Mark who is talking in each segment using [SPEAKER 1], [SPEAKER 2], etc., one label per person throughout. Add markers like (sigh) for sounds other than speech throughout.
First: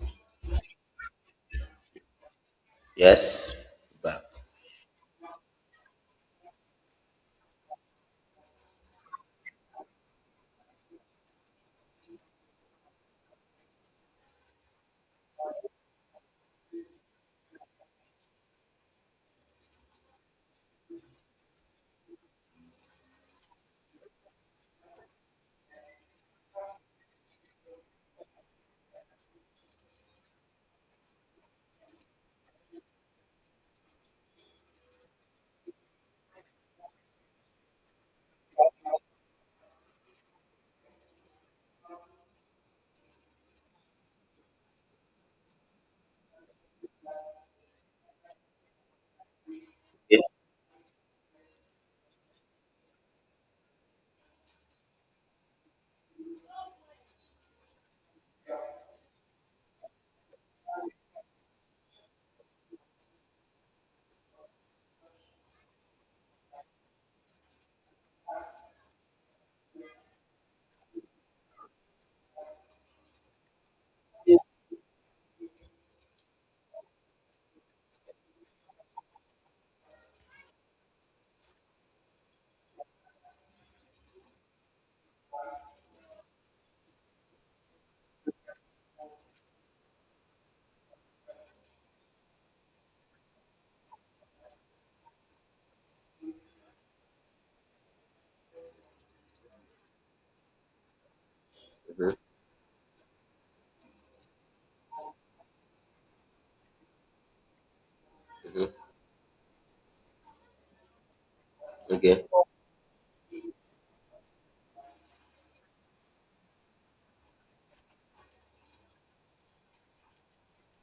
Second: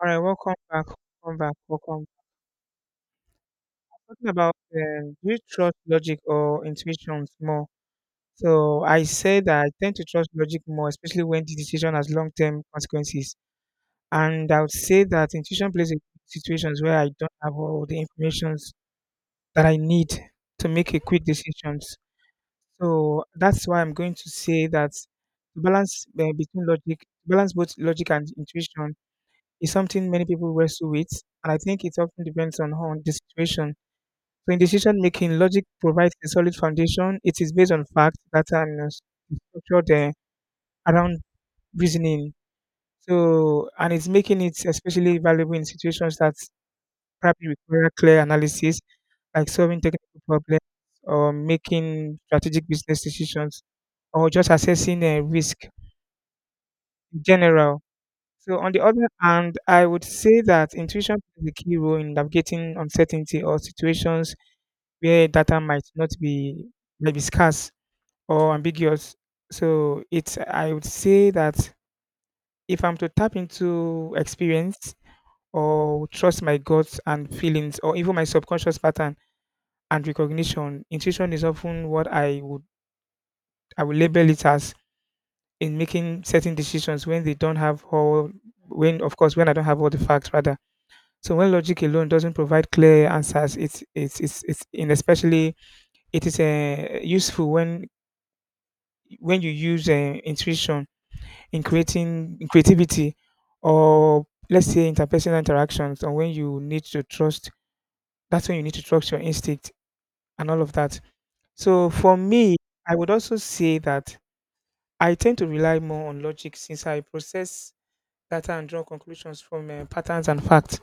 [SPEAKER 1] All right, welcome back. Welcome back. Welcome back.
[SPEAKER 2] Yes. Back.
[SPEAKER 1] Talking about, do you trust logic or intuitions more? So I say that I tend to trust logic more, especially when the decision has long-term consequences. And I would say that intuition plays in situations where I don't have all the informations that I need to make a quick decisions. So that's why I'm going to say that the balance between logic, balance both logic and intuition is something many people wrestle with, and I think it often depends on how on the situation. So in decision making, logic provides a solid foundation. It is based on facts, data, and structured around reasoning. So and it's making it especially valuable in situations that probably require clear analysis, like solving technical
[SPEAKER 2] Okay.
[SPEAKER 1] problems, or making strategic business decisions, or just assessing a risk in general. So, on the other hand, I would say that intuition plays a key role in navigating uncertainty or situations where data might not be might be scarce or ambiguous. So it's, I would say that if I'm to tap into experience or trust my guts and feelings or even my subconscious pattern and recognition, intuition is often what I would label it as in making certain decisions when they don't have all, when of course when I don't have all the facts rather. So when logic alone doesn't provide clear answers, it's in especially it is useful when you use intuition in
[SPEAKER 2] Mhm,
[SPEAKER 1] creating in creativity or let's say interpersonal interactions, or when you need to trust, that's when you need
[SPEAKER 2] mhm.
[SPEAKER 1] to trust your instinct and all of that. So for
[SPEAKER 2] Okay.
[SPEAKER 1] me, I would also say that I tend to rely more on logic since I process data and draw conclusions from patterns and facts.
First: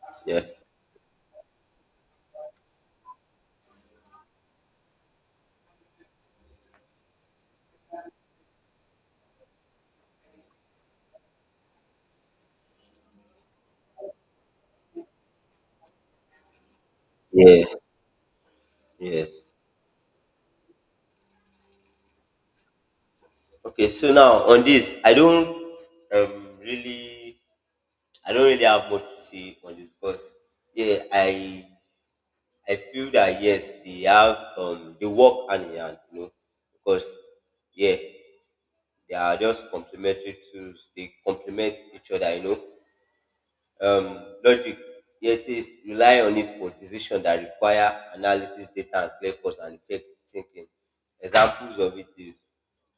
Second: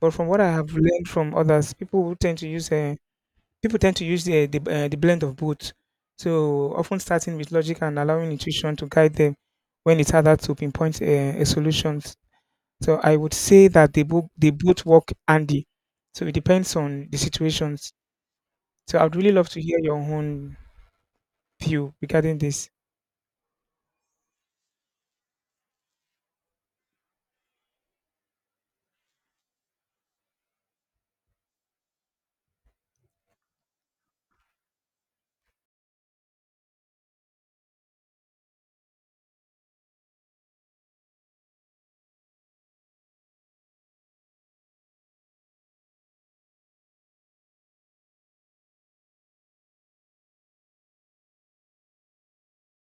[SPEAKER 1] But from what
[SPEAKER 2] Yeah.
[SPEAKER 1] I have learned from others, people tend to use the blend of both, so often starting with logic and allowing intuition to guide them when it's harder to pinpoint a solution. So I would say that they both work handy. So it depends on the
[SPEAKER 2] Yes.
[SPEAKER 1] situations. So I'd really
[SPEAKER 2] Yes.
[SPEAKER 1] love to hear your own view regarding this.
[SPEAKER 2] Okay. So now on this, I don't really, I don't really have much to say on this because yeah, I feel that yes, they have they work hand in hand, you know, because yeah, they are just complementary tools. They complement each other, you know. Logic, yes, is rely on it for decisions that require analysis, data, and clear course and effect thinking. Examples of it is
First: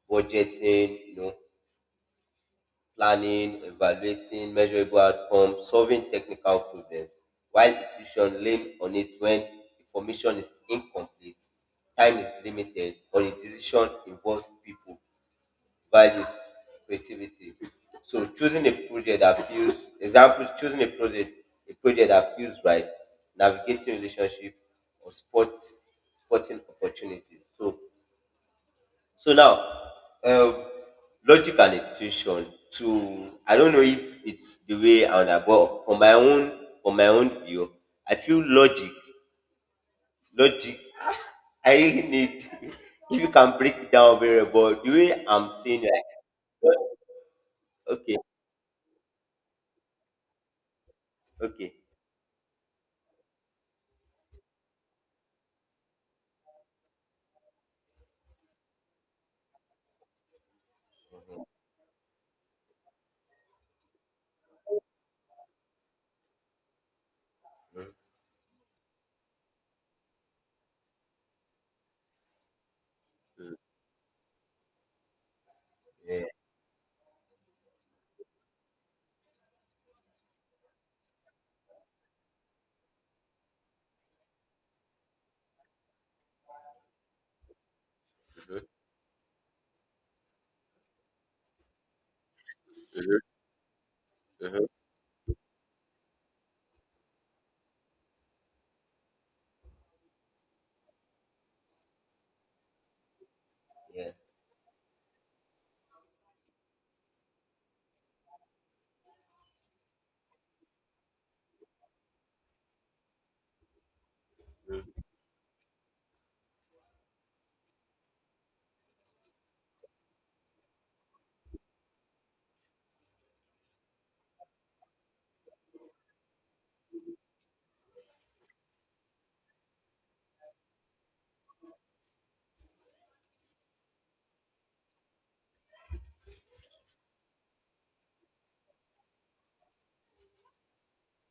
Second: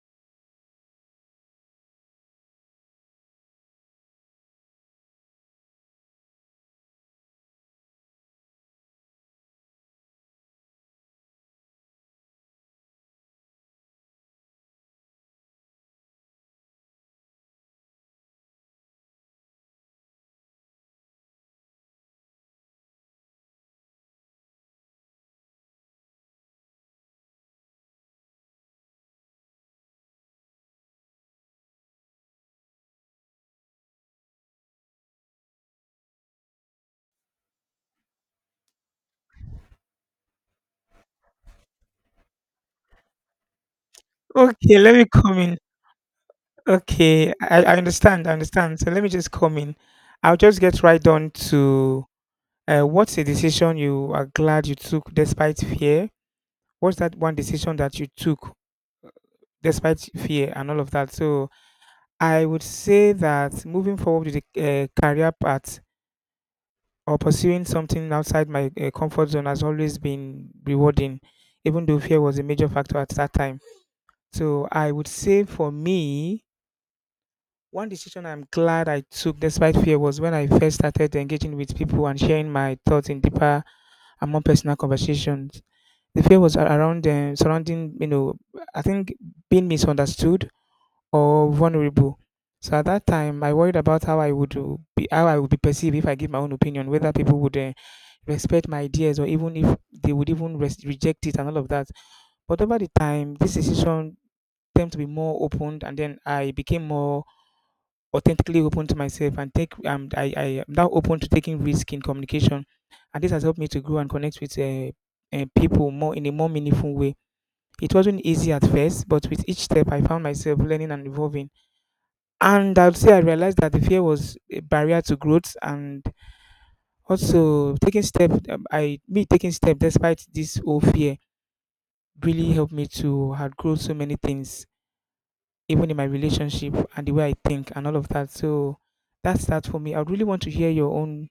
[SPEAKER 2] budgeting, you know, planning, evaluating measurable outcomes, solving technical problems. While intuition, lean on it when information is incomplete, time is limited, or the decision involves people, values, creativity. So choosing a project that feels, example, choosing a project that feels right, navigating relationship or sports, sporting opportunities. So, so now, um, logic and intuition. To I don't know if it's the way I would have, but for my own view, I feel logic, logic. I really need (laughs) if you can break it down very well.
[SPEAKER 1] Okay,
[SPEAKER 2] The
[SPEAKER 1] let me
[SPEAKER 2] way
[SPEAKER 1] come
[SPEAKER 2] I'm
[SPEAKER 1] in.
[SPEAKER 2] saying, like,
[SPEAKER 1] Okay, I
[SPEAKER 2] okay,
[SPEAKER 1] understand, I understand. So let me just come in. I'll just get right on
[SPEAKER 2] okay.
[SPEAKER 1] to what's a decision you are glad you took despite fear? What's that one decision that you took despite fear and all of that? So I would say that moving forward with the career path, or pursuing something outside my comfort zone has always been rewarding, even though fear was a major factor at that time. So I would say for
[SPEAKER 2] Yeah,
[SPEAKER 1] me, one decision I'm glad I took despite fear was when I first started engaging with people and sharing my thoughts in deeper and more personal conversations. The fear was a- around surrounding, you know, I think being misunderstood or vulnerable. So at that time, I worried about how I would be perceived if I give my own opinion, whether people would respect my ideas, or even if they would even reject it and all of that. But over the time, this
[SPEAKER 2] yeah.
[SPEAKER 1] decision tended to be more open, and then I became more authentically open to myself and take. I am now open to taking risk in communication, and this has helped me to grow and connect with people more in a more meaningful way. It wasn't easy at first, but with each step, I found myself learning and evolving. And I would say I realized that the fear was a barrier to growth, and also taking step, I me taking step despite this whole fear really helped me to outgrow so many things, even in my relationship and the way I think and all of that. So that's that for me. I would really want to hear your own.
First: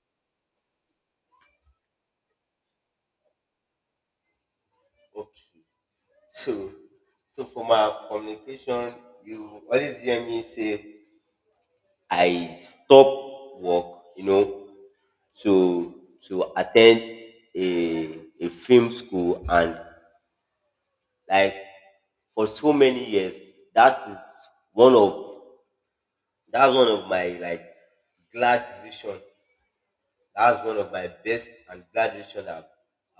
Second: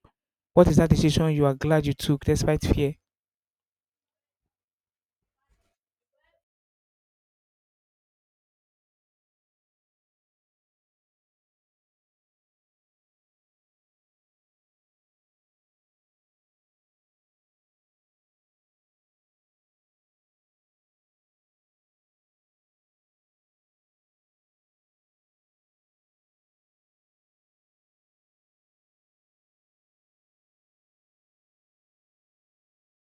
[SPEAKER 1] What is that decision you are glad you took despite fear?
[SPEAKER 2] Okay. So, so for my communication, you always hear me say I stop work, you know, to attend a film school, and like for so many years, that is one of that's one of my like glad decision. That's one of my best and glad decision I've,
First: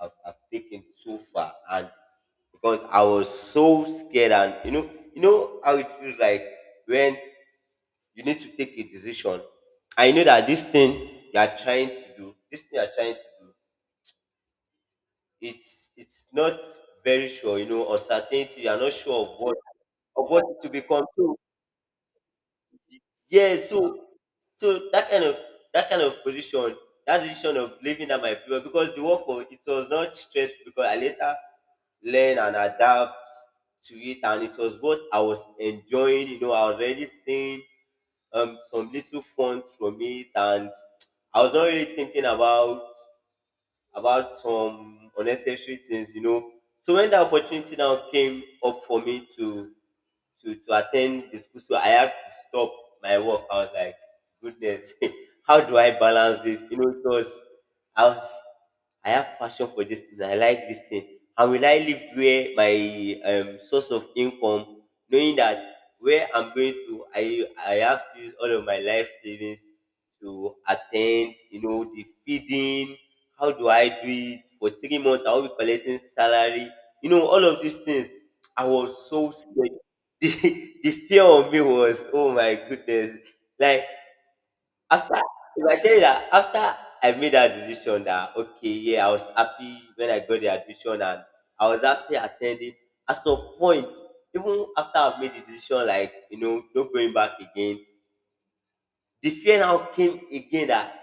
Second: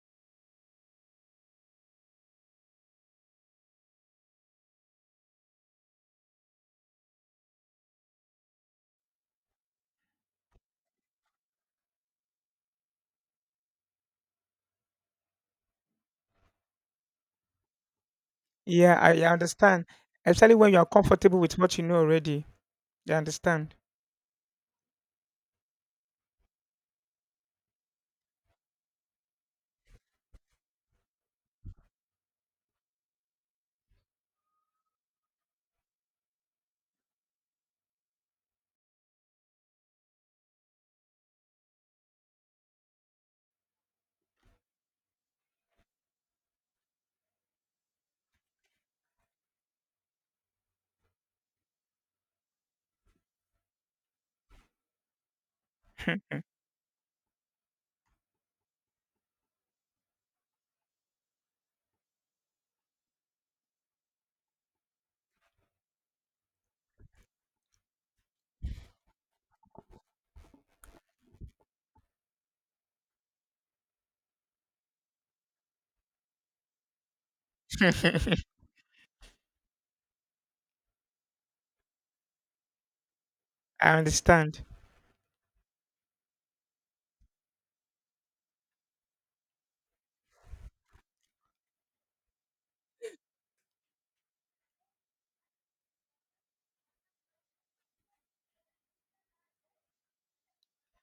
[SPEAKER 2] I've, I've taken so far. And because I was so scared and you know how it feels like when you need to take a decision. I know that this thing you are trying to do, this thing you are trying to do, it's not very sure, you know, or certainty, you are not
[SPEAKER 1] Yeah,
[SPEAKER 2] sure
[SPEAKER 1] I,
[SPEAKER 2] of
[SPEAKER 1] I
[SPEAKER 2] what
[SPEAKER 1] understand. Especially
[SPEAKER 2] it to
[SPEAKER 1] when you are
[SPEAKER 2] become. So
[SPEAKER 1] comfortable with what you know already. You
[SPEAKER 2] yes,
[SPEAKER 1] understand?
[SPEAKER 2] so so that kind of position, that decision of leaving that my period because the work was it was not stressful because I later learn and adapt to it and it was what I was enjoying, you know, I was already seeing some little fun from it and I was not really thinking about some unnecessary things, you know. So when the opportunity now came up for me to attend the school, so I had to stop my work. I was like, goodness, (laughs) how do I balance this? You know, because I was I have passion for this thing. I like this thing. And will I live where my source of income, knowing that where I'm going to, I have to use all of my life savings to attend, you know, the feeding, how do I do it for 3 months? I'll be collecting salary. You know, all of these
[SPEAKER 1] (laughs)
[SPEAKER 2] things.
[SPEAKER 1] I
[SPEAKER 2] I was so scared. (laughs) The, the fear of me was, oh my goodness. Like
[SPEAKER 1] understand.
[SPEAKER 2] after, if I tell you that after I made that decision that okay, yeah, I was happy when I got the admission and I was happy attending. At some point, even after I've made the decision, like, you know, not going back again, the fear now came again that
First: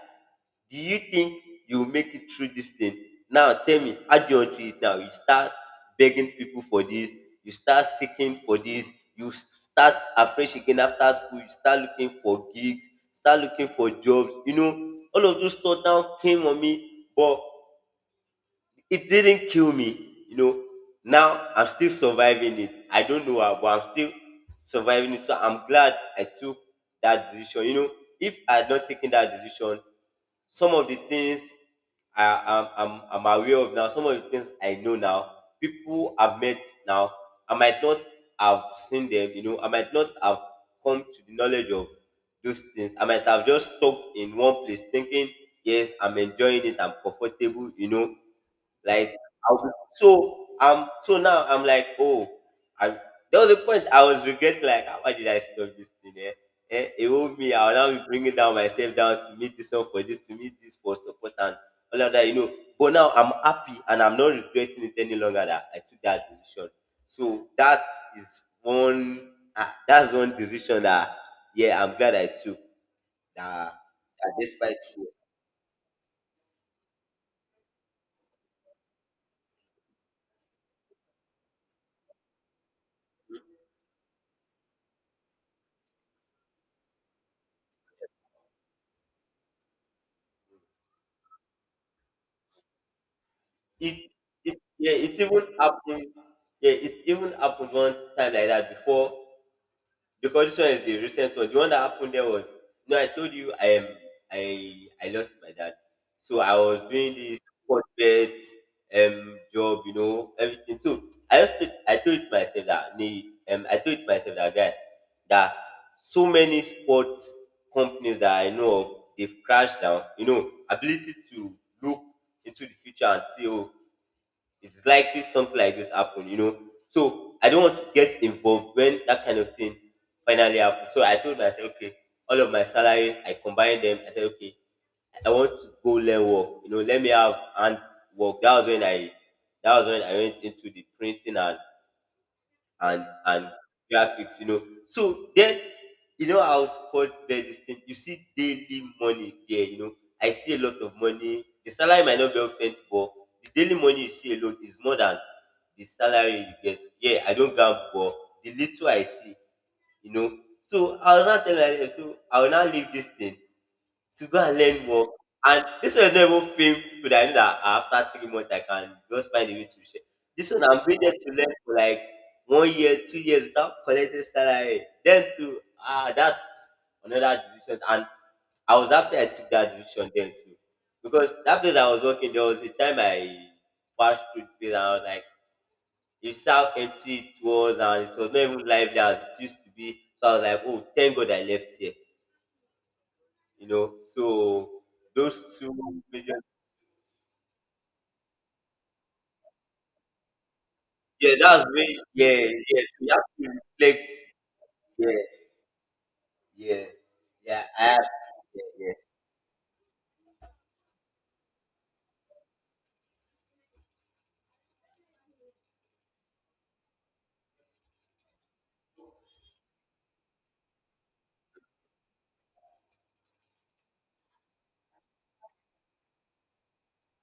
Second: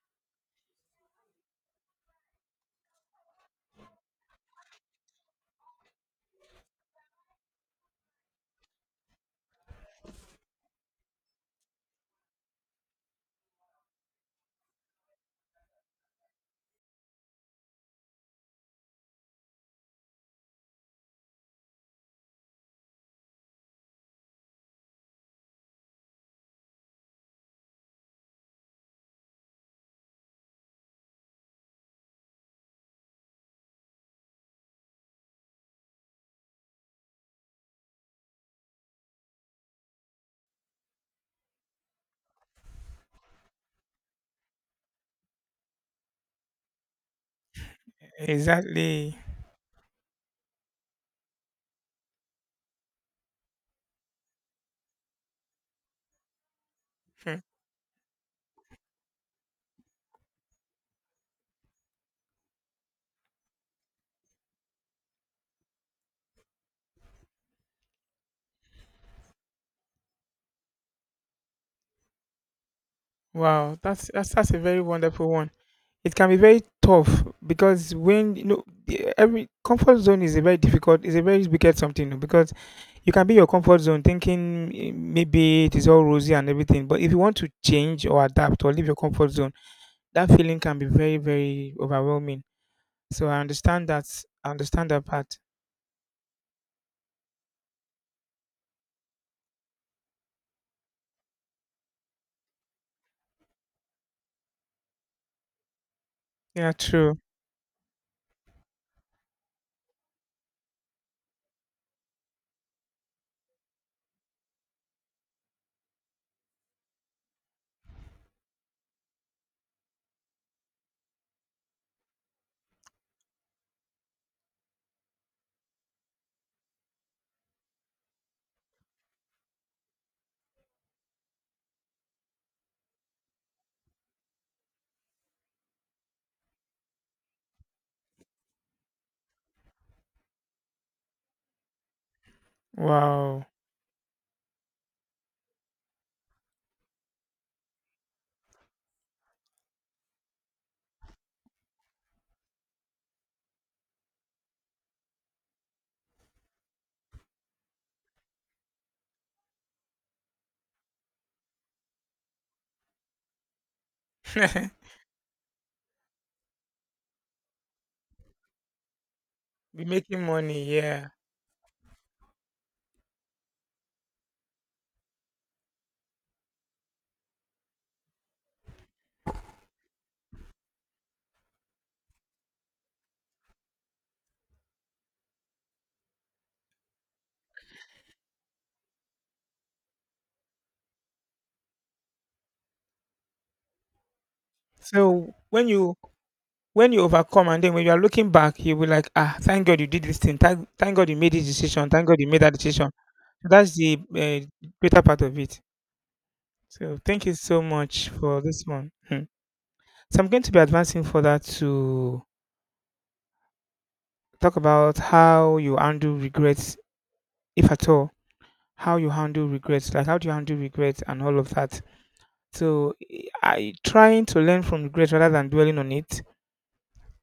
[SPEAKER 2] do you think you will make it through this thing? Now tell me, how do you want to it now? You start begging people for this, you start seeking for this, you start afresh again after school, you start looking for gigs, start looking for jobs, you know, all of those thoughts now came on me, but it didn't kill me, you know, now I'm still surviving it, I don't know how, but I'm still surviving it, so I'm glad I took that decision, you know. If I had not taken that decision, some of the things I'm aware of now, some of the things I know now, people I've met now, I might not have seen them, you know, I might not have come to the knowledge of those things. I might have just stuck in one place thinking, yes, I'm enjoying it, I'm comfortable, you know, like
[SPEAKER 1] Exactly.
[SPEAKER 2] I was, so so now I'm like, oh, I there was a point I was regretting like, "Ah, why did I stop this thing, eh? Eh, it woke me, I'll now be bringing down myself down to meet this one for this to meet this for support and all of that, you know. But now I'm happy and I'm not regretting it any longer that I took that decision. So that is one, ah, that's one decision that yeah I'm glad I took. That,
[SPEAKER 1] Wow, that's
[SPEAKER 2] that
[SPEAKER 1] that's that's a
[SPEAKER 2] despite
[SPEAKER 1] very wonderful one. It can be very tough because when you know every comfort zone is a very difficult, is a very wicked something oh, because you can be your comfort zone thinking eh, maybe it is all rosy and everything, but if you want to change or adapt or leave your comfort zone, that feeling can be very, very overwhelming. So I understand that.
[SPEAKER 2] it,
[SPEAKER 1] I
[SPEAKER 2] it
[SPEAKER 1] understand
[SPEAKER 2] yeah,
[SPEAKER 1] that
[SPEAKER 2] it
[SPEAKER 1] part.
[SPEAKER 2] even happened. Yeah, it even happened one time like that before because this one is the recent one. The one that happened there was no, I told you I am, I lost my dad. So I
[SPEAKER 1] Yeah,
[SPEAKER 2] was doing
[SPEAKER 1] true.
[SPEAKER 2] this corporate job, you know, everything. So I just I told it myself that nee, I told it myself that guy, that so many sports companies that I know of they've crashed down. You know, ability to look into the future and see oh it's likely something like this happen, you know. So I don't want to get involved when that kind of thing finally happened. So I told myself, okay, all of my salaries, I combined them. I said, okay, I want to go learn work. You know, let me have hand work. That was when I, went into the printing and and
[SPEAKER 1] Wow.
[SPEAKER 2] graphics, you know. So then, you know how sport there's this thing. You see daily money there, you know. I see a lot of money. The salary might not be up plenty, but the daily money you see alone is more than the salary you get. Yeah, I don't gamble, but the little I see, you know. So I was not telling myself, so I will not leave this thing to go and
[SPEAKER 1] (laughs)
[SPEAKER 2] learn more. And this one is not even film school that I know that after 3 months I can just find a way to
[SPEAKER 1] Be
[SPEAKER 2] share.
[SPEAKER 1] making
[SPEAKER 2] This one
[SPEAKER 1] money,
[SPEAKER 2] I'm
[SPEAKER 1] yeah.
[SPEAKER 2] needed to learn for like 1 year, 2 years without collecting salary. Then to ah, that's another decision. And I was happy I took that decision then too. Because that place I was working, there was a time I passed through the place and I was like, you saw how empty it was and it was not even lively as it used to be. So I was like, oh, thank God I left here, you know. So
[SPEAKER 1] So
[SPEAKER 2] those two major,
[SPEAKER 1] when you overcome, and then when you are looking back, you'll be like, ah, thank God you did this thing, thank God you made
[SPEAKER 2] yeah,
[SPEAKER 1] this
[SPEAKER 2] that's me.
[SPEAKER 1] decision, thank God you
[SPEAKER 2] Yeah,
[SPEAKER 1] made that
[SPEAKER 2] yes,
[SPEAKER 1] decision.
[SPEAKER 2] we have to
[SPEAKER 1] That's the
[SPEAKER 2] reflect.
[SPEAKER 1] greater
[SPEAKER 2] Yeah,
[SPEAKER 1] part of it.
[SPEAKER 2] yeah,
[SPEAKER 1] So thank you so
[SPEAKER 2] yeah. I have,
[SPEAKER 1] much for this one.
[SPEAKER 2] yeah,
[SPEAKER 1] Hmm. So I'm going to be advancing further to talk about how you handle regrets, if at all. How you handle regrets, like how do you handle regrets and all of that. So I trying to learn from regrets rather than dwelling on it,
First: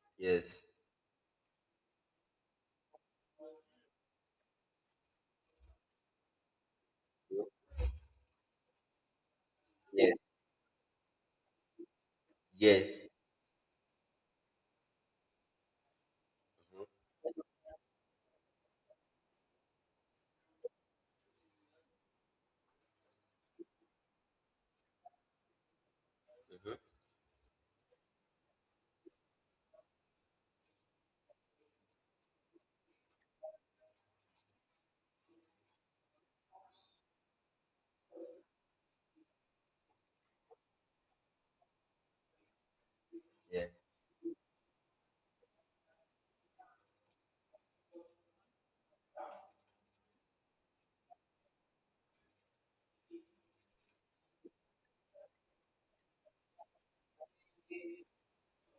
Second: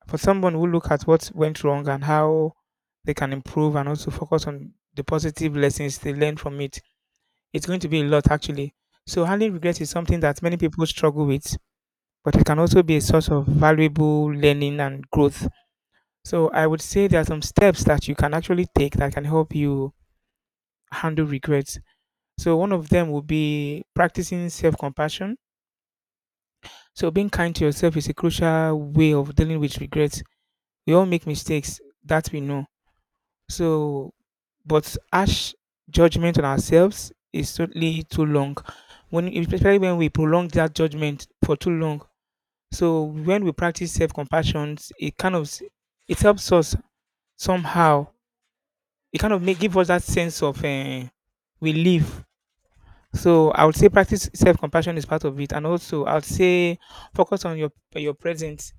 [SPEAKER 1] for someone
[SPEAKER 2] yes,
[SPEAKER 1] who look at what went wrong and how they can improve, and also focus on the positive lessons they learn from it. It's going to be a lot actually. So handling regret is
[SPEAKER 2] yes,
[SPEAKER 1] something that many people struggle with, but it can also be a
[SPEAKER 2] yes.
[SPEAKER 1] source of valuable learning and growth. So I would say there are some steps that you can actually take that can help you handle regrets. So one of them would be practicing self-compassion.
[SPEAKER 2] Mm-hmm, mm-hmm,
[SPEAKER 1] So being kind to yourself is a crucial way of dealing with regrets. We all make mistakes, that we know. So but harsh judgment on ourselves is totally too long. When, especially when we prolong that judgment for too long. So when we
[SPEAKER 2] yeah,
[SPEAKER 1] practice self-compassion, it helps us somehow. It kind of make give us that sense of relief. So I would say practice self-compassion is part of it, and also I would say focus on your present.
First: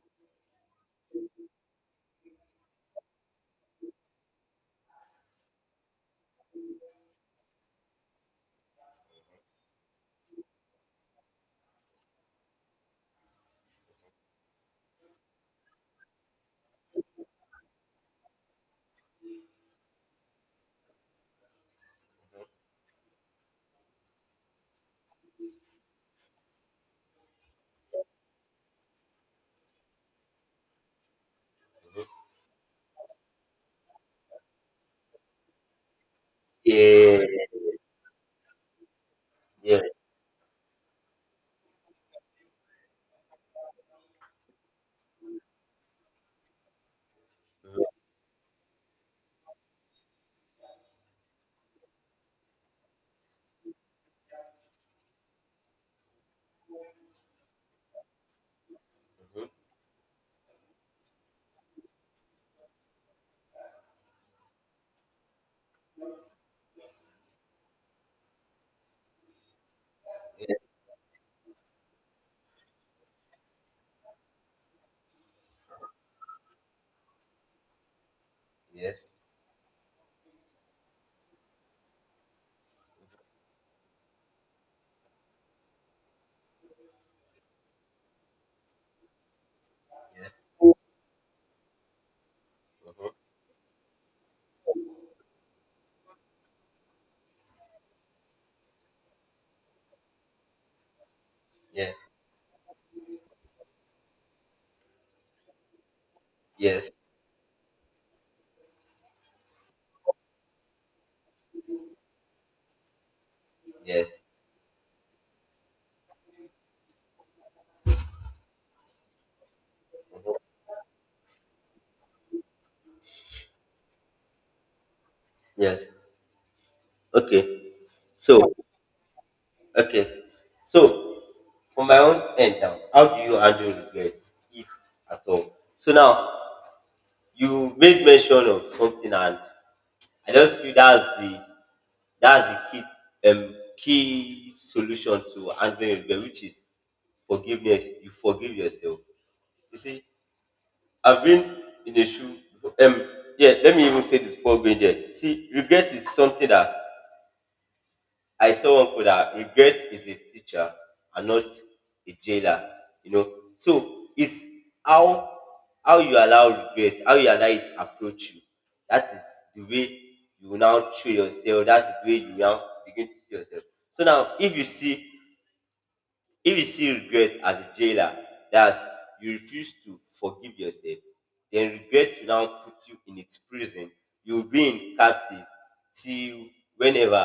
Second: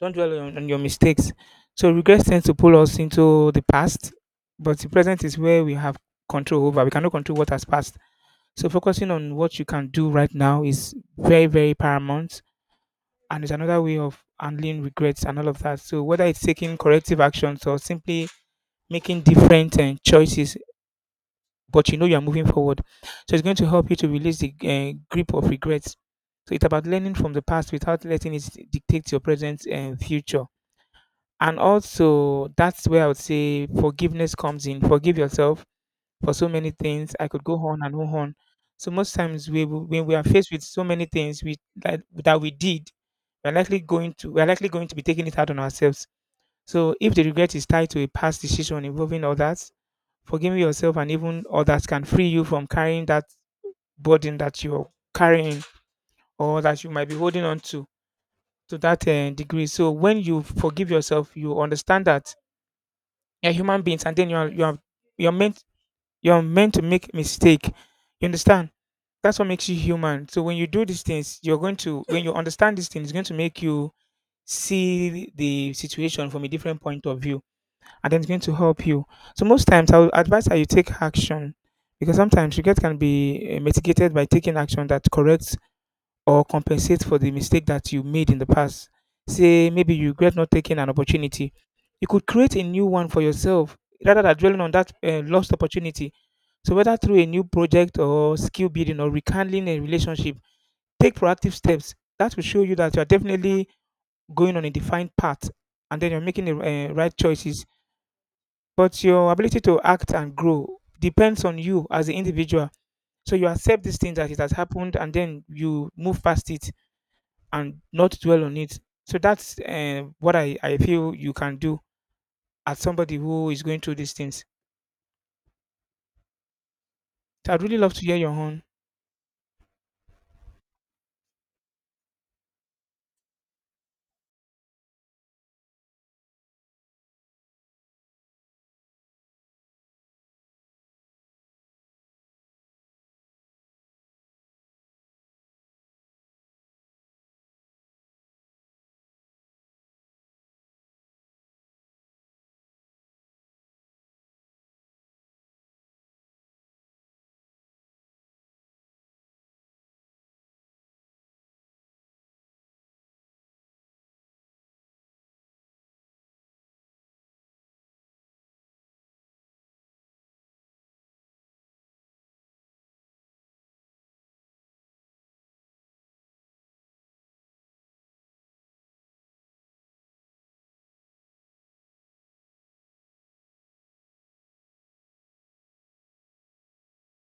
[SPEAKER 1] Don't dwell on your mistakes. So regrets tend to pull us into the past, but the present is where we have control over. We cannot control what has passed. So focusing on what you can do right now is very, very paramount. And it's another way of handling regrets and all of that. So whether it's taking corrective actions, or simply making different choices, but you know you are moving forward. So it's going to help you to release the grip of regrets. So it's about learning from the past without letting it dictate your present and future. And also, that's where I would say forgiveness comes in. Forgive yourself for so many things.
[SPEAKER 2] yeah,
[SPEAKER 1] I could go on and on. So most times
[SPEAKER 2] yeah.
[SPEAKER 1] when we are faced with so many things that we did, we're likely going to be taking it out on ourselves. So if the regret is tied to a past decision involving others, forgiving yourself and even others can free you from carrying that burden that you're carrying, or that you might be holding on to that
[SPEAKER 2] Mm-hmm.
[SPEAKER 1] degree. So when you forgive yourself, you understand that you're human beings, and then you're meant you're meant to make mistake. You understand? That's what makes you human. So when you
[SPEAKER 2] Yes,
[SPEAKER 1] do these things, you're going to when you understand these things, it's going to make you see the situation from a different point of view, and then it's going to help
[SPEAKER 2] yes,
[SPEAKER 1] you. So most times, I would advise that you take action because sometimes regret can be eh, mitigated by taking action that corrects or compensate for the mistake that you made in the past. Say maybe you
[SPEAKER 2] yeah.
[SPEAKER 1] regret not taking an opportunity. You could create a new one
[SPEAKER 2] Mm-hmm.
[SPEAKER 1] for yourself rather than dwelling on that lost opportunity. So whether through a new project, or skill building, or rekindling a relationship, take proactive
[SPEAKER 2] Yeah,
[SPEAKER 1] steps. That will show you that you are definitely going on a defined path, and then you're making the
[SPEAKER 2] yes,
[SPEAKER 1] right choices. But your ability to act and grow depends on you as an individual. So you accept these things
[SPEAKER 2] yes,
[SPEAKER 1] that it has happened, and then you move past it and not dwell on it. So that's what I feel you can do as somebody who is going through these things.
[SPEAKER 2] yes.
[SPEAKER 1] So I'd
[SPEAKER 2] Okay.
[SPEAKER 1] really love to hear your
[SPEAKER 2] So,
[SPEAKER 1] own.
[SPEAKER 2] okay. So, for my own end now, how do you handle regrets, if at all? So now, you made mention of something and I just feel that's the, that's the key, key solution to handling rebel, which is forgiveness. You forgive yourself. You see, I've been in a shoe, um yeah, let me even say this before going there. See, regret is something that I saw one quote that regret is a teacher and not a jailer. You know, so it's how how you allow regret, how you allow it approach you. That is the way you now show yourself. That's the way you now begin to see yourself. So now, if you see regret as a jailer, that's you refuse to forgive yourself, then regret will now put you in its prison. You'll be in captive till whenever,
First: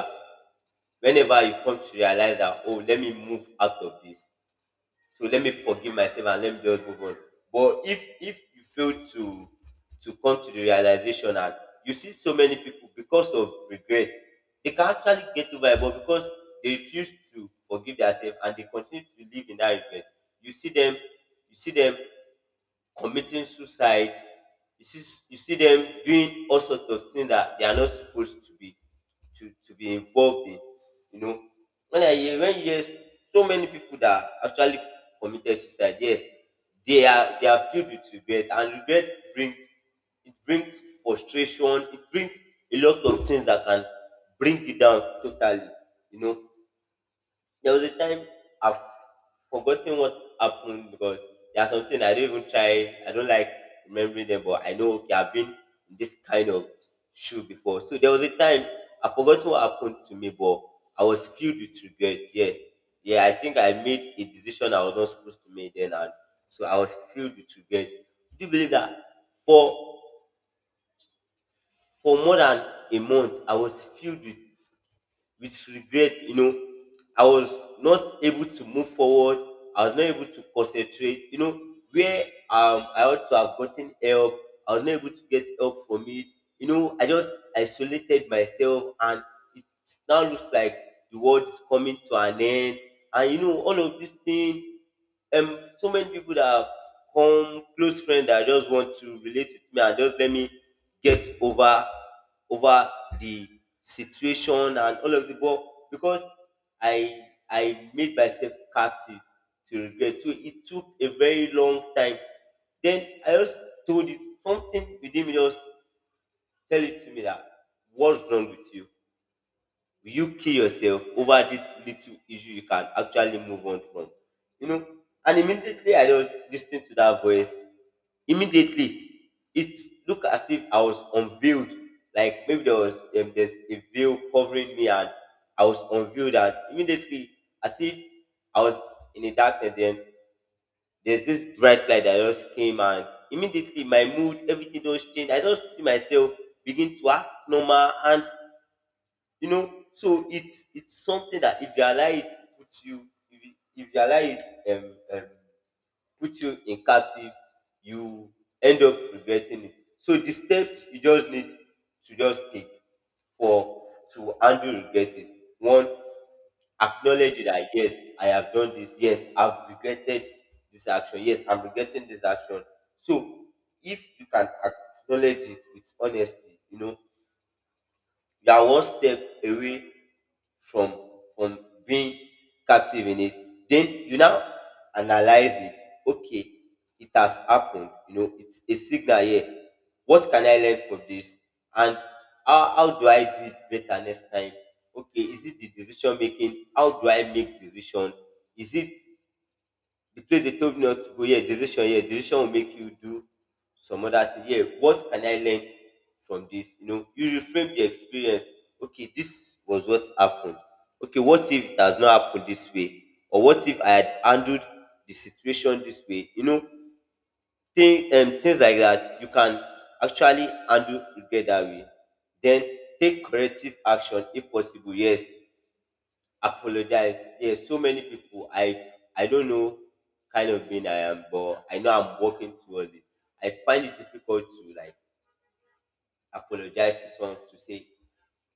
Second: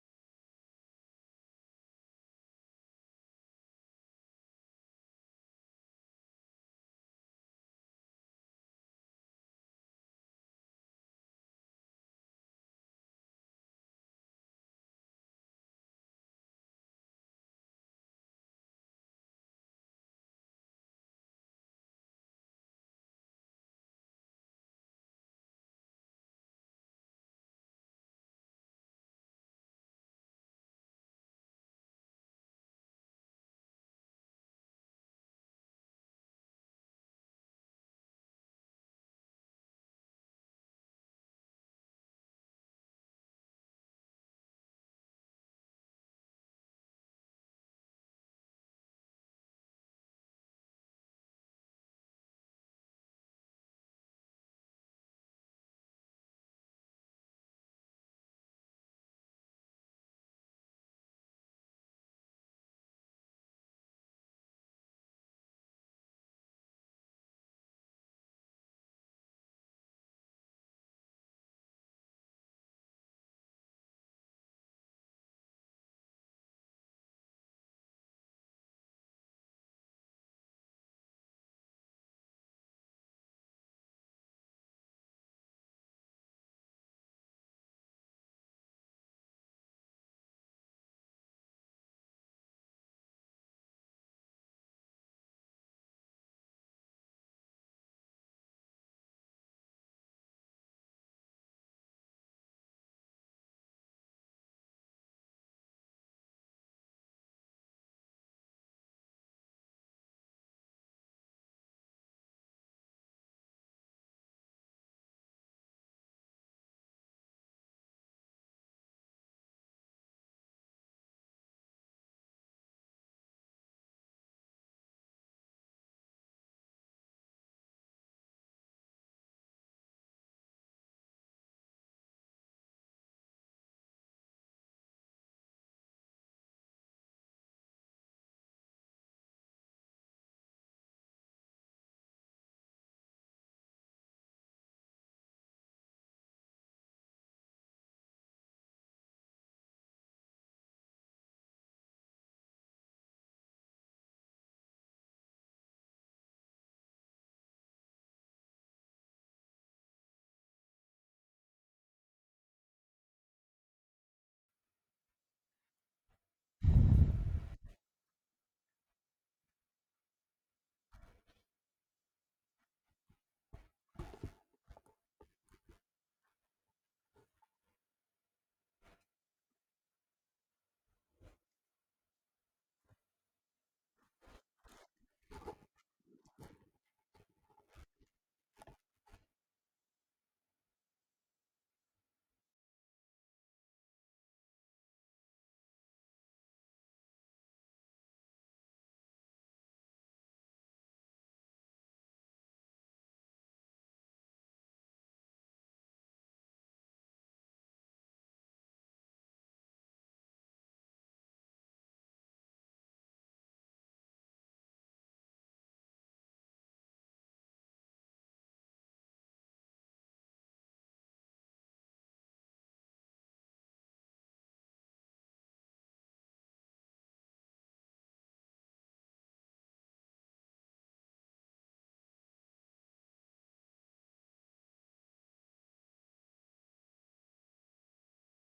[SPEAKER 2] you come to realize that oh let me move out of this, so let me forgive myself and let me just move on. But if you fail to come to the realization, and you see so many people because of regret they can actually get over it but because they refuse to forgive themselves and they continue to live in that regret, you see them, you see them committing suicide. You see, you see them doing all sorts of things that they are not supposed to be to be involved in. You know, when I hear when you hear so many people that actually committed suicide, yeah, they are, filled with regret, and regret brings, it brings frustration, it brings a lot of things that can bring you down totally. You know, there was a time I've forgotten what happened because there are something I don't even try. I don't like remembering them, but I know okay, I've been in this kind of shoe before. So there was a time I forgot what happened to me, but I was filled with regret. Yeah, yeah. I think I made a decision I was not supposed to make then, and so I was filled with regret. Do you believe that for for more than a month I was filled with regret? I was not able to move forward. I was not able to concentrate. Where I ought to have gotten help. I was not able to get help from it. I just isolated myself, and it now looks like the world is coming to an end. And you know, all of this thing, So many people that have come, close friends that just want to relate with me and just let me get over over the situation and all of the, but because I I made myself captive to regret. So it took a very long time. Then I just told it, something within me just tell it to me that, what's wrong with you? Will you kill yourself over this little issue you can actually move on from? You know, and immediately I was listening to that voice. Immediately, it looked as if I was unveiled. Like maybe there's a veil covering me, and I was unveiled. And immediately, as if I was in the darkness, then there's this bright light that just came, and immediately my mood, everything just changed. I just see myself begin to act normal. And you know, so it's something that if you allow it put you, if you allow it, um, um put you in captive, you end up regretting it. So the steps you just need to just take for to handle regret is: one, acknowledge that, yes, I have done this. Yes, I've regretted this action. Yes, I'm regretting this action. So if you can acknowledge it with honesty, you know, you are one step away from from being captive in it. Then you now analyze it. Okay, it has happened. You know, it's a signal here. What can I learn from this? And how do I do it better next time? Okay, is it the decision making? How do I make decision? Is it the place they told me not to go? Yeah, decision. Yeah, decision will make you do some other thing. Yeah, what can I learn from this? You know, you reframe the experience. Okay, this was what happened. Okay, what if it has not happened this way? Or what if I had handled the situation this way? You know, things like that, you can actually handle regret that way. Then take corrective action if possible. Yes, apologize. Yes, so many people. I don't know kind of being I am, but I know I'm working towards it. I find it difficult to, like, apologize to someone to say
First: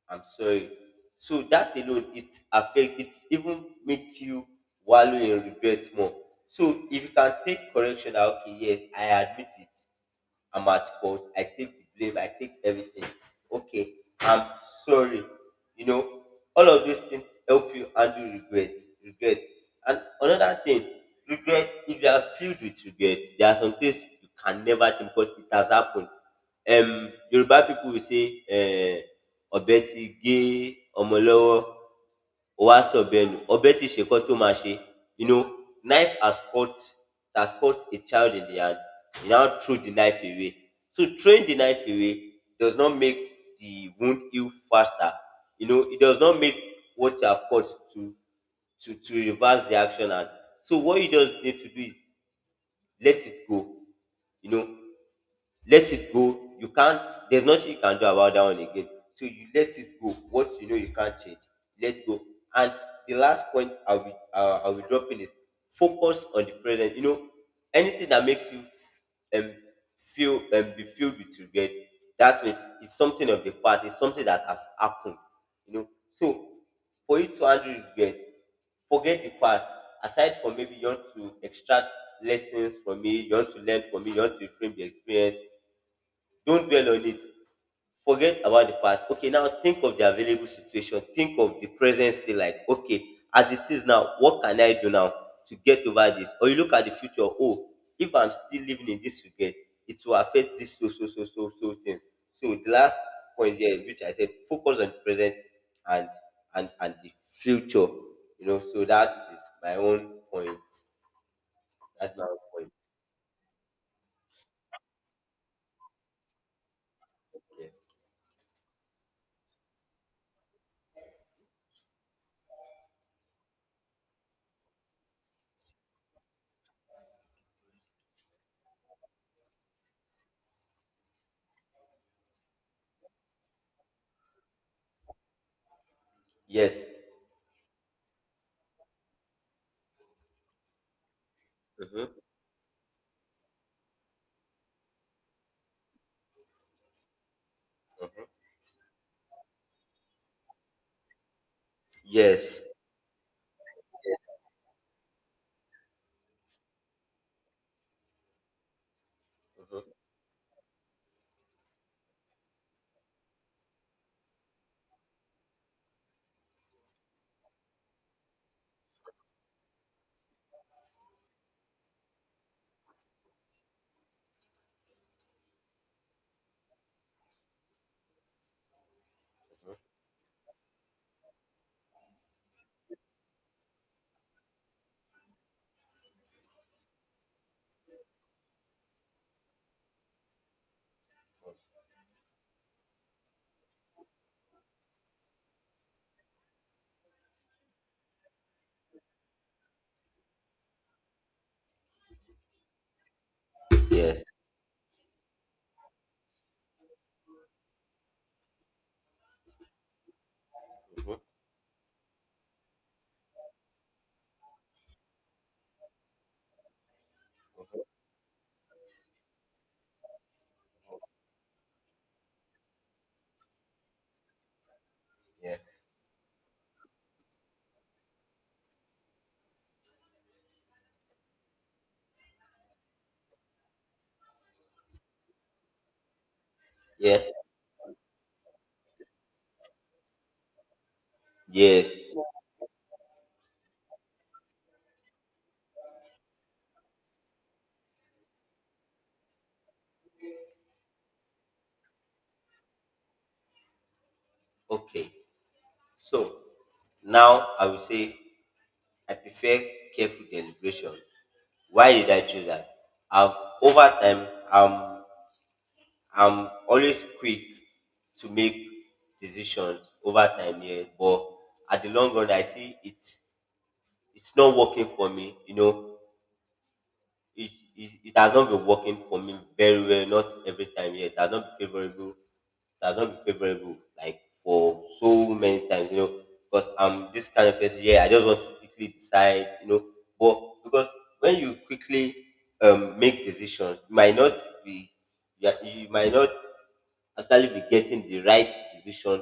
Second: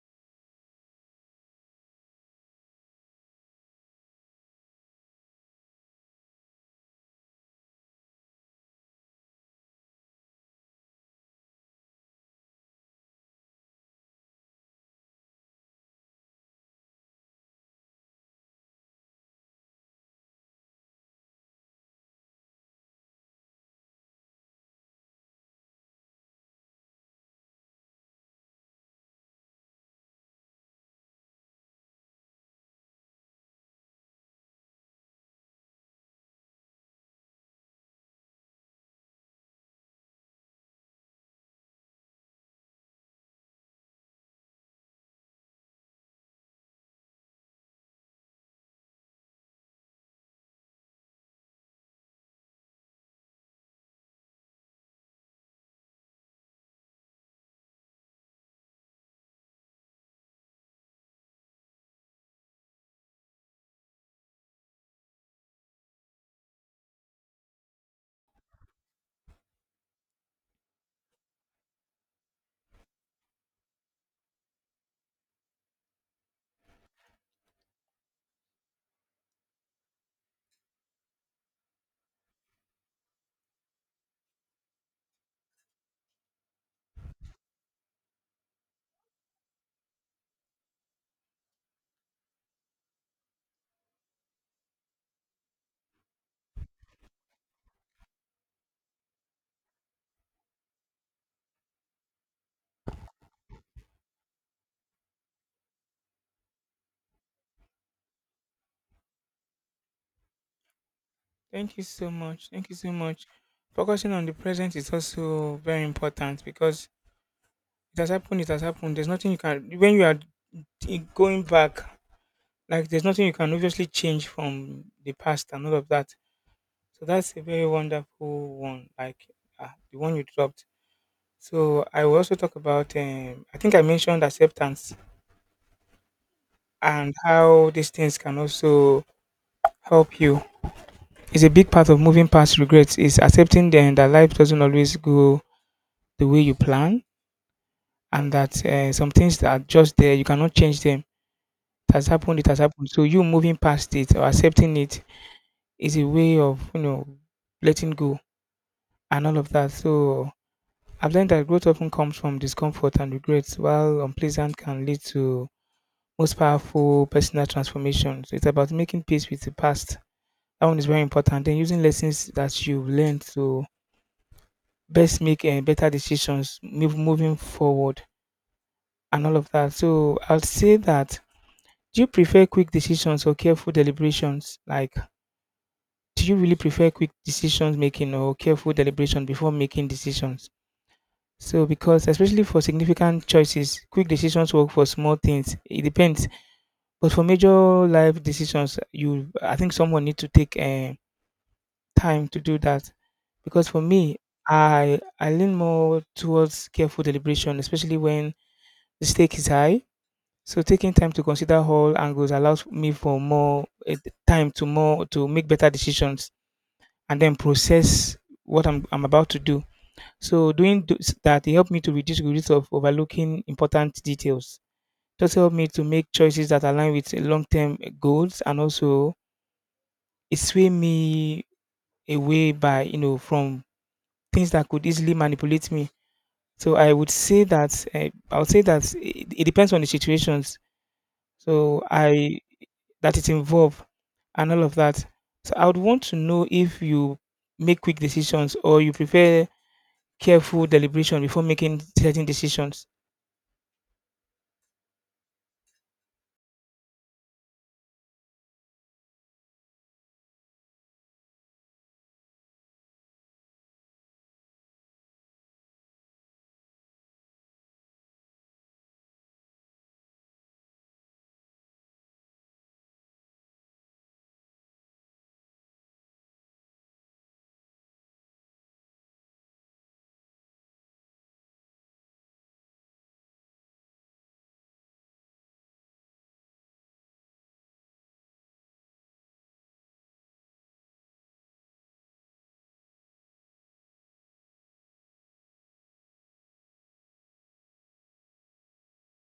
[SPEAKER 2] I'm sorry. So that alone it affect it, even make you wallow in regret more. So if you can take correction, that, okay, yes, I admit it. I'm at fault. I take the blame. I take everything. Okay, I'm sorry. You know, all of these things help you handle regret. Regret. And another thing, regret, if you are filled with regret, there are some things you can never change because it has happened. Yoruba people will say, Obeti gay, Omolowo ó wá sọ̀bẹ nù ọbẹ̀ tí ṣe nǹkan tó máa ṣe. You know, knife has caught. Has caught a child in the hand. He now threw the knife away. So throwing the knife away does not make the wound heal faster. You know, it does not make what you have caught to to reverse the action. And so what you just need to do is let it go. You know, let it go. You can't, there's nothing you can do about that one again. So you let it go. What you know you can't change, let go. And the last point I'll be dropping is focus on the present. You know, anything that makes you um, feel be filled with regret, that means it's something of the past, it's something that has happened. You know, so for you to handle regret, forget the past. Aside from maybe you want to extract lessons from me, you want to learn from me, you want to reframe the experience, don't dwell on it. Forget about the past. Okay, now think of the available situation. Think of the present state, like, okay, as it is now, what can I do now to get over this? Or you look at the future. Oh, if I'm still living in this regret, it will affect this, so, so, so, so, so thing. So the last point here, which I said, focus on the present and and the future. You know, so that is my own point.
[SPEAKER 1] Thank you so
[SPEAKER 2] That's my own
[SPEAKER 1] much. Thank
[SPEAKER 2] point.
[SPEAKER 1] you so much. Focusing on the present is also very important because
[SPEAKER 2] Yeah.
[SPEAKER 1] it has happened, it has happened. There's nothing you can, when you are going back, like there's nothing you can obviously change from the past and all of that. So that's a very wonderful one, like the one you dropped. So I will also talk about, I think I mentioned acceptance
[SPEAKER 2] Yes.
[SPEAKER 1] and how these things can also help you is a big part
[SPEAKER 2] Mm-hmm.
[SPEAKER 1] of
[SPEAKER 2] Mm-hmm.
[SPEAKER 1] moving past regrets is accepting then that life doesn't always go the way you plan, and that some things that are just there you cannot change them. It has happened, it has
[SPEAKER 2] Yes.
[SPEAKER 1] happened, so you moving past it or
[SPEAKER 2] Yes.
[SPEAKER 1] accepting it is a way of, you know, letting go and all of that.
[SPEAKER 2] Mhm.
[SPEAKER 1] So I've learned that growth often comes from discomfort, and regrets, while unpleasant, can lead to most powerful personal transformations. It's about making peace with the past. That one is very important. Then using lessons that you've learned to best make better decisions, moving forward and all of that. So I'll say that, do you prefer quick decisions or careful deliberations? Like, do you really prefer quick decisions making or careful deliberation before making decisions? So, because especially for significant choices, quick decisions work for small things. It depends. But for major life decisions, I think someone need to take time to do that. Because for me,
[SPEAKER 2] Yes.
[SPEAKER 1] I lean more towards careful deliberation, especially when the stake is high. So taking time
[SPEAKER 2] Mhm.
[SPEAKER 1] to consider all angles allows me for more time to more to make better decisions and then process what I'm about to do. So doing that it helped me to reduce the risk of overlooking important details. It also helped
[SPEAKER 2] Yeah.
[SPEAKER 1] me to make choices that align with long term goals, and also it sway me away by, you know, from things that could easily manipulate me. So I would
[SPEAKER 2] Yeah.
[SPEAKER 1] say that I would say that it depends on the situations. So
[SPEAKER 2] Yes.
[SPEAKER 1] I that it involved and all of that. So I would want to know if you make quick decisions or you prefer careful deliberation before making certain decisions.
[SPEAKER 2] Okay. So now I will say I prefer careful deliberation. Why did I choose that? I've Over time, I'm always quick to make decisions over time, yeah. But at the long run I see it's not working for me, you know. it, it has not been working for me very well. Not every time yet. It has not been favorable. It has not been favorable like for so many times. You know, because I'm this kind of person. Yeah, I just want to quickly decide. You know, but because when you quickly make decisions, you might not be. You might not actually be getting the right decision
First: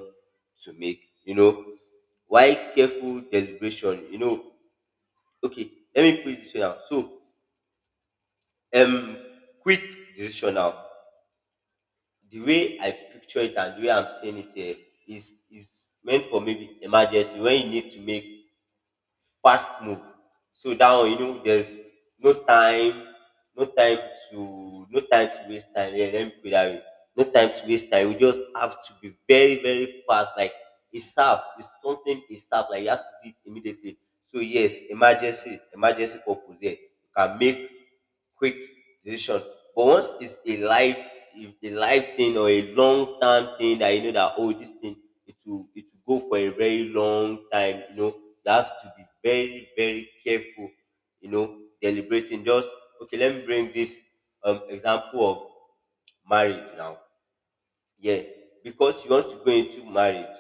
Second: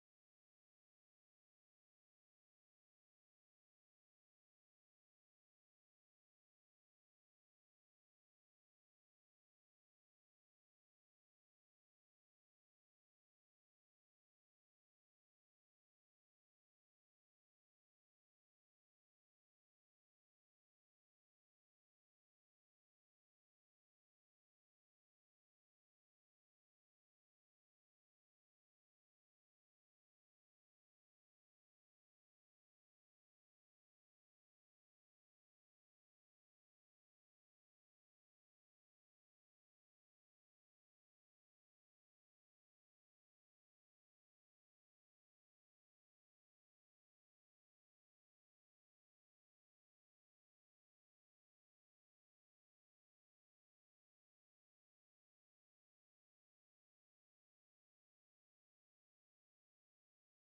[SPEAKER 2] to make. You know, why careful deliberation? You know, okay, let me put it this way now. Um, quick decision now. The way I picture it and the way I'm saying it here is meant for maybe emergency when you need to make fast move. So that one, you know, there's no time, no time to no time to waste time. Yeah, let me put it that way. No time to waste time. We just have to be very, very fast. Like it's up, it's something, it's up. Like you have to do it immediately. So yes, emergency, emergency purpose. Yeah, you can make quick decision. But once it's a life, if a life thing or a long term thing that you know that, oh, this thing, it will go for a very long time. You know, you have to be very very careful. You know, deliberating. Just okay. Let me bring this example of marriage now. Yeah, because you want to go into marriage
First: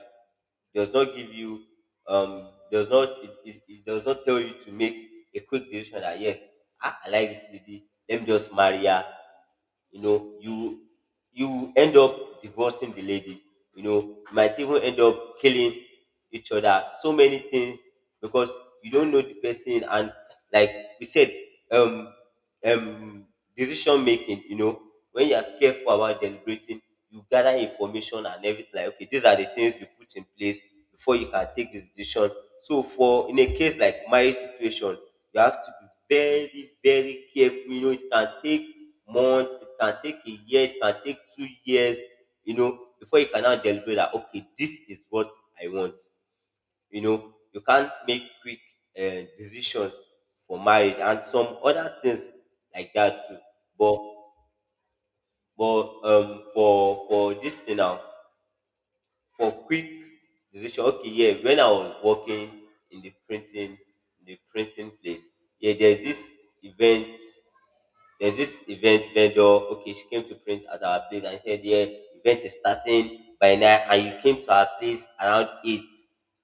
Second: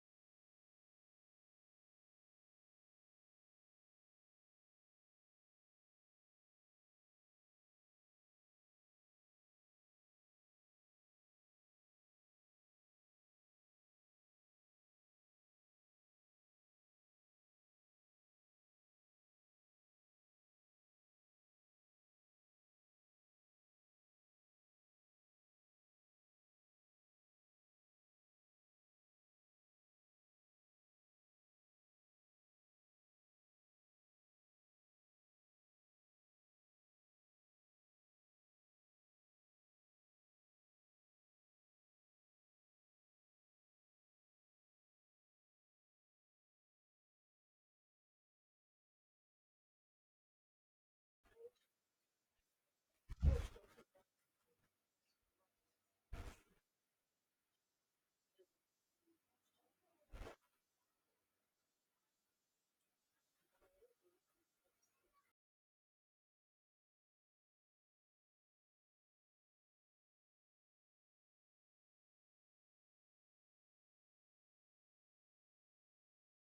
[SPEAKER 2] does not give you does not, it does not tell you to make a quick decision that, yes, I like this lady, let me just marry her. You know, you end up divorcing the lady. You know, you might even end up killing each other, so many things, because you don't know the person. And like we said, um um decision making, you know, when you are careful about deliberating, you gather information and everything, like, okay, these are the things you put in place before you can take this decision. So for in a case like marriage situation, you have to be very very careful. You know, it can take months, it can take a year, it can take 2 years, you know, before you can now deliberate that, okay, this is what I want. You know, you can't make quick decisions for marriage and some other things like that too. But but for this thing now, for quick decision, okay, yeah, when I was working in the printing in the printing place, yeah, there's this event, there's this event vendor. Okay, she came to print at our place and said, yeah, event is starting by 9, and you came to our place around 8,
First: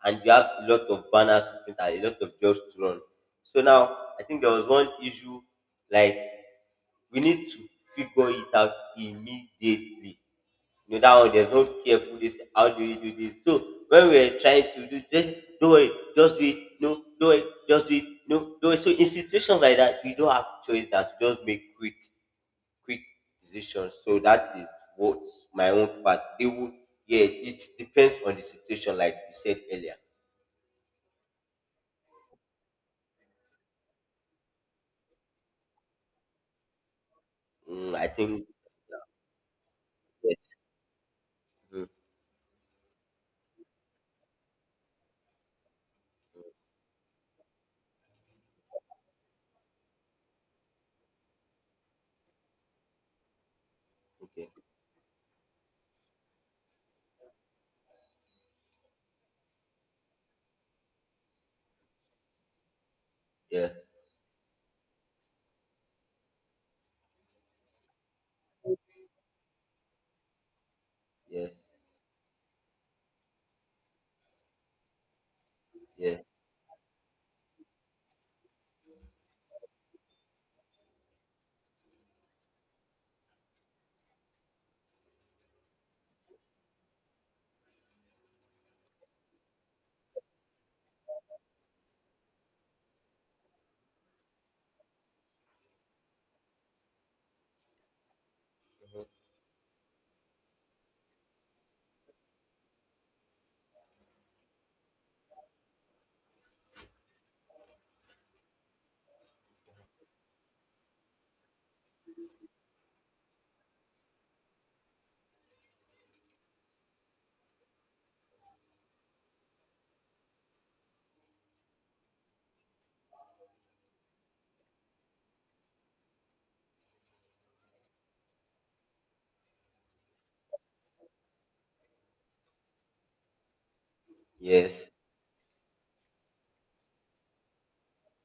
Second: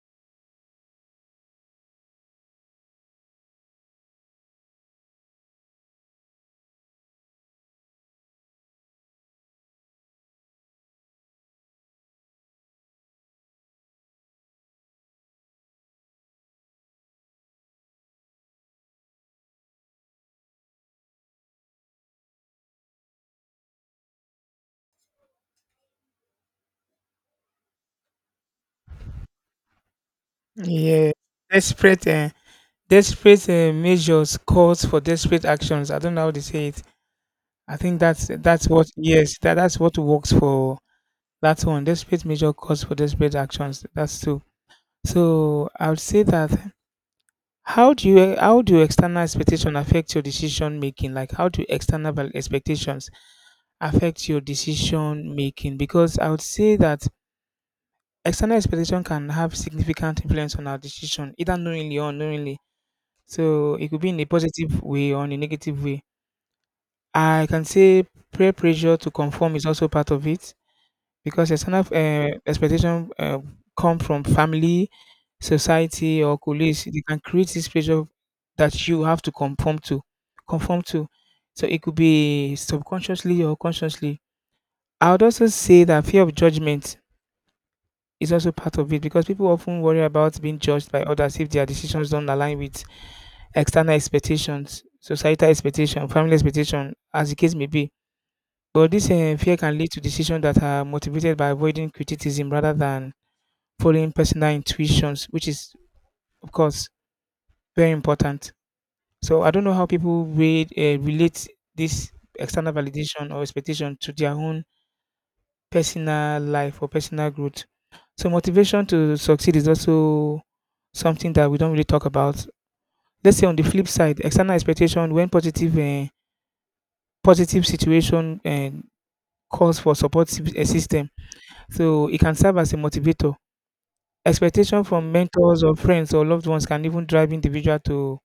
[SPEAKER 2] and you have a lot of banners to print and a lot of jobs to run. So now I think there was one issue, like, we need to figure it out immediately. You know that one, there's no careful this. How do you do this? So when we're trying to do this, do it, just do it, no, do it, just do it, no, do it. So in situations like that, we don't have choice than to just make quick, quick decisions. So that is what my own part. It would, yeah, it depends on the situation, like you said earlier.
[SPEAKER 1] Yeah, desperate, uh, desperate measures calls for desperate actions. I don't know how they say it. I
[SPEAKER 2] Mm,
[SPEAKER 1] think
[SPEAKER 2] I
[SPEAKER 1] that's
[SPEAKER 2] think
[SPEAKER 1] that's what, yes, that's what works
[SPEAKER 2] yes.
[SPEAKER 1] for that one.
[SPEAKER 2] Mm,
[SPEAKER 1] Desperate measure calls for desperate actions. That's true. So I would say that, how do external expectation affect your decision making? Like, how do external expectations affect your
[SPEAKER 2] okay.
[SPEAKER 1] decision making? Because I would say that external expectation can have significant influence on our decision, either knowingly or unknowingly. So
[SPEAKER 2] Yes.
[SPEAKER 1] it could be in a positive way or in a negative way. I can say peer pressure to conform is also part of it. Because a
[SPEAKER 2] Yes.
[SPEAKER 1] external expectation come from family,
[SPEAKER 2] Yes.
[SPEAKER 1] society, or colleagues. They can create this pressure that you have to conform to, conform to. So it could be subconsciously or consciously. I would also say that fear of judgment is also part of it, because people often worry about being judged by others if their decisions don't align with external expectations, societal expectation, family expectation, as the case may be. But this fear can lead to decisions that are motivated by avoiding criticism rather than following personal intuitions, which is, of course, very important. So I don't know how people read relate this external validation or expectation to their own personal life or personal growth. So motivation to succeed is also something that we don't really talk about. Let's say on the flip side, external expectation, when positive positive situation and calls for support system, so it can serve as a motivator. Expectation
[SPEAKER 2] Yes.
[SPEAKER 1] from mentors or friends or loved ones can even drive individual to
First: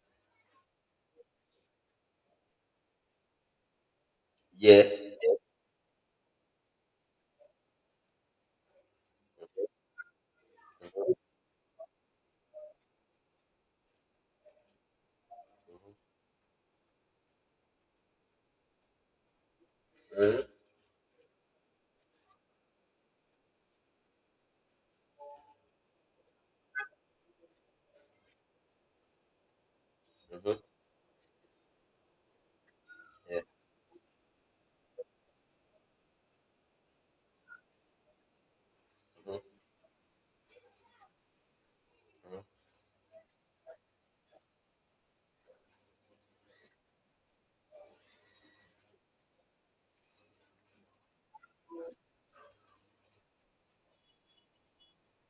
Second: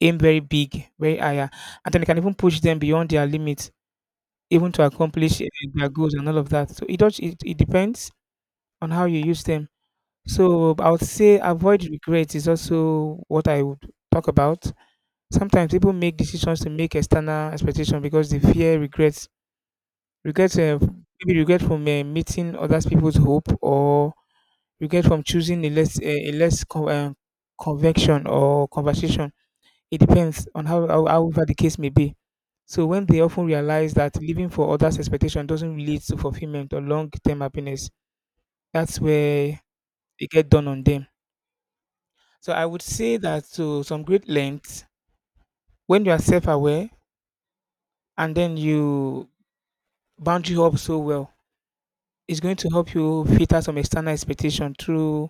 [SPEAKER 1] aim very big, very higher, and then they can even push them beyond their limits, even to
[SPEAKER 2] Yes.
[SPEAKER 1] accomplish their goals and all of that. So it does. It depends on how you use them. So I would say avoid regrets is also what I would talk about. Sometimes people make decisions to make external expectation because they fear regrets.
[SPEAKER 2] Mm-hmm.
[SPEAKER 1] Regrets, maybe regret from meeting other people's hope, or regret from choosing a less convection or conversation. It depends
[SPEAKER 2] Mm-hmm.
[SPEAKER 1] on how however the case may be. So when they
[SPEAKER 2] Yeah.
[SPEAKER 1] often realize that living for others' expectation doesn't really lead to fulfillment or long-term happiness, that's
[SPEAKER 2] Mhm,
[SPEAKER 1] where they get done on them. So I would say that to some great length, when you are self-aware and then you boundary up so well, it's going to help you filter some external expectation through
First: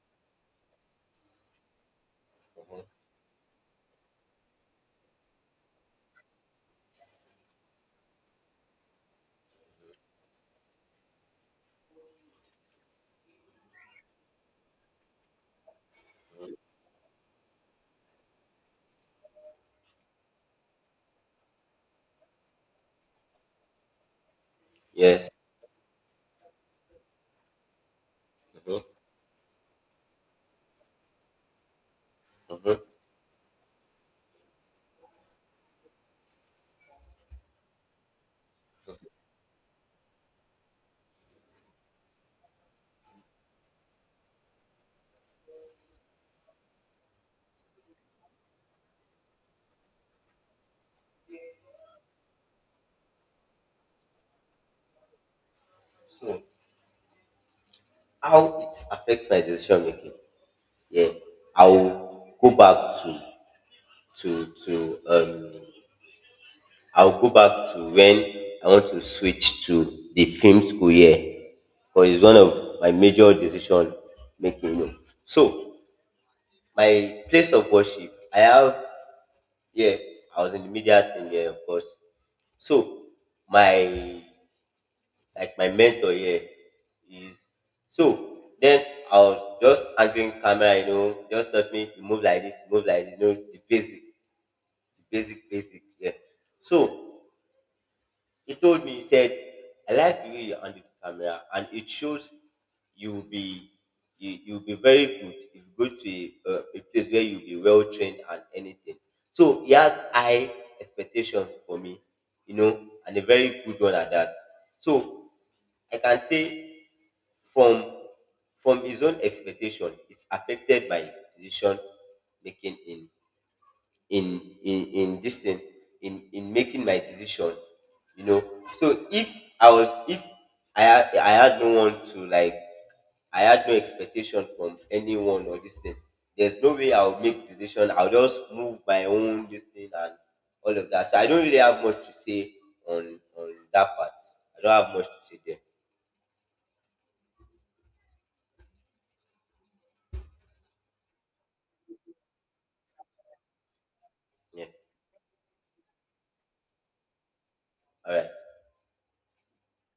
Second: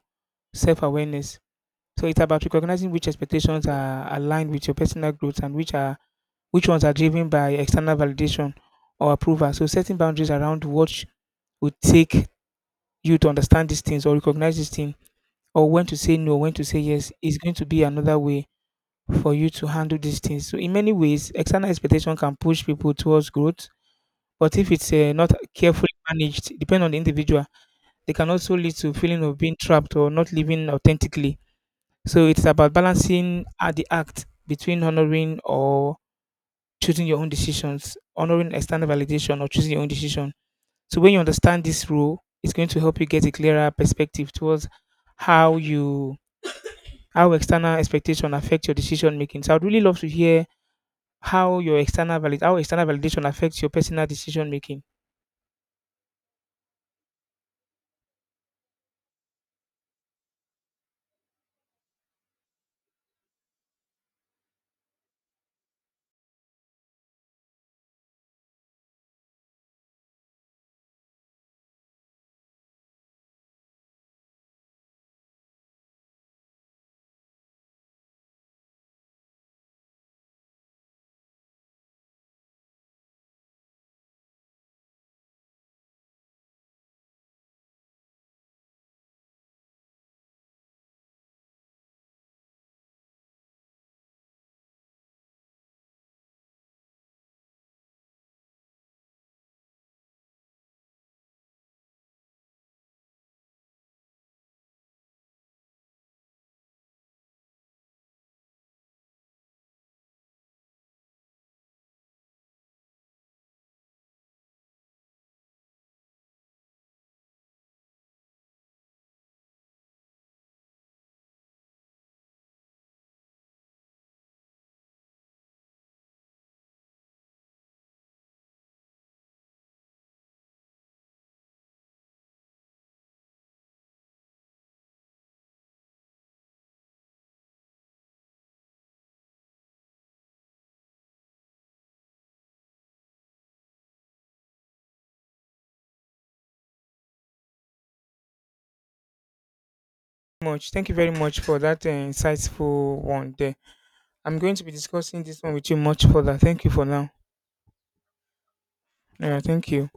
[SPEAKER 1] self-awareness. So it's about
[SPEAKER 2] mhm.
[SPEAKER 1] recognizing which expectations are aligned with your personal growth, and which ones are driven by external validation or approval. So setting boundaries around what would take you to understand these things or recognize these things, or when to say no, when to say yes, is going to be another way for you to handle these things. So in many ways, external expectation can push people towards growth, but if it's
[SPEAKER 2] Yes.
[SPEAKER 1] not carefully managed, depending on the individual, they can also lead
[SPEAKER 2] Hmm.
[SPEAKER 1] to feeling of being trapped or not living authentically. So it's about
[SPEAKER 2] Hmm.
[SPEAKER 1] balancing the act between honoring or choosing your own decisions, honoring external validation, or choosing your own decision. So when you understand this rule, it's going to help you get a clearer perspective towards how you how external expectation affect your decision making. So I'd really love to hear how external validation affects your personal decision making.
[SPEAKER 2] So, how it affects my decision making? Yeah, I'll go back to to to um. I'll go back to when I want to switch to the film school year, because it's one of my major decision making. You know. So my place of worship, I have, yeah, I was in the media thing, yeah, of course. So my, like my mentor here is, so then I was just answering camera, you know, just taught me to move like this, you know, the basic, basic. Yeah. So he told me, he said, I like the way you handle the camera and it shows you'll be you'll be very good if you go to a place where you'll be well trained and anything. So he has high expectations for me, you know, and a very good one at that. So I can say from from his own expectation, it's affected by decision making in this thing, in making my decision, you know. So if I was if I had no one to, like, I had no expectation from anyone or this thing, there's no way I'll make decision, I'll just move my own this thing and all of that. So I don't really have much to say on that part. I don't have much to say there.
[SPEAKER 1] Much. Thank you very much for that insightful one there. I'm going to
[SPEAKER 2] Yeah.
[SPEAKER 1] be discussing this one with you much further. Thank you for now.
[SPEAKER 2] All right.
[SPEAKER 1] Yeah, thank you.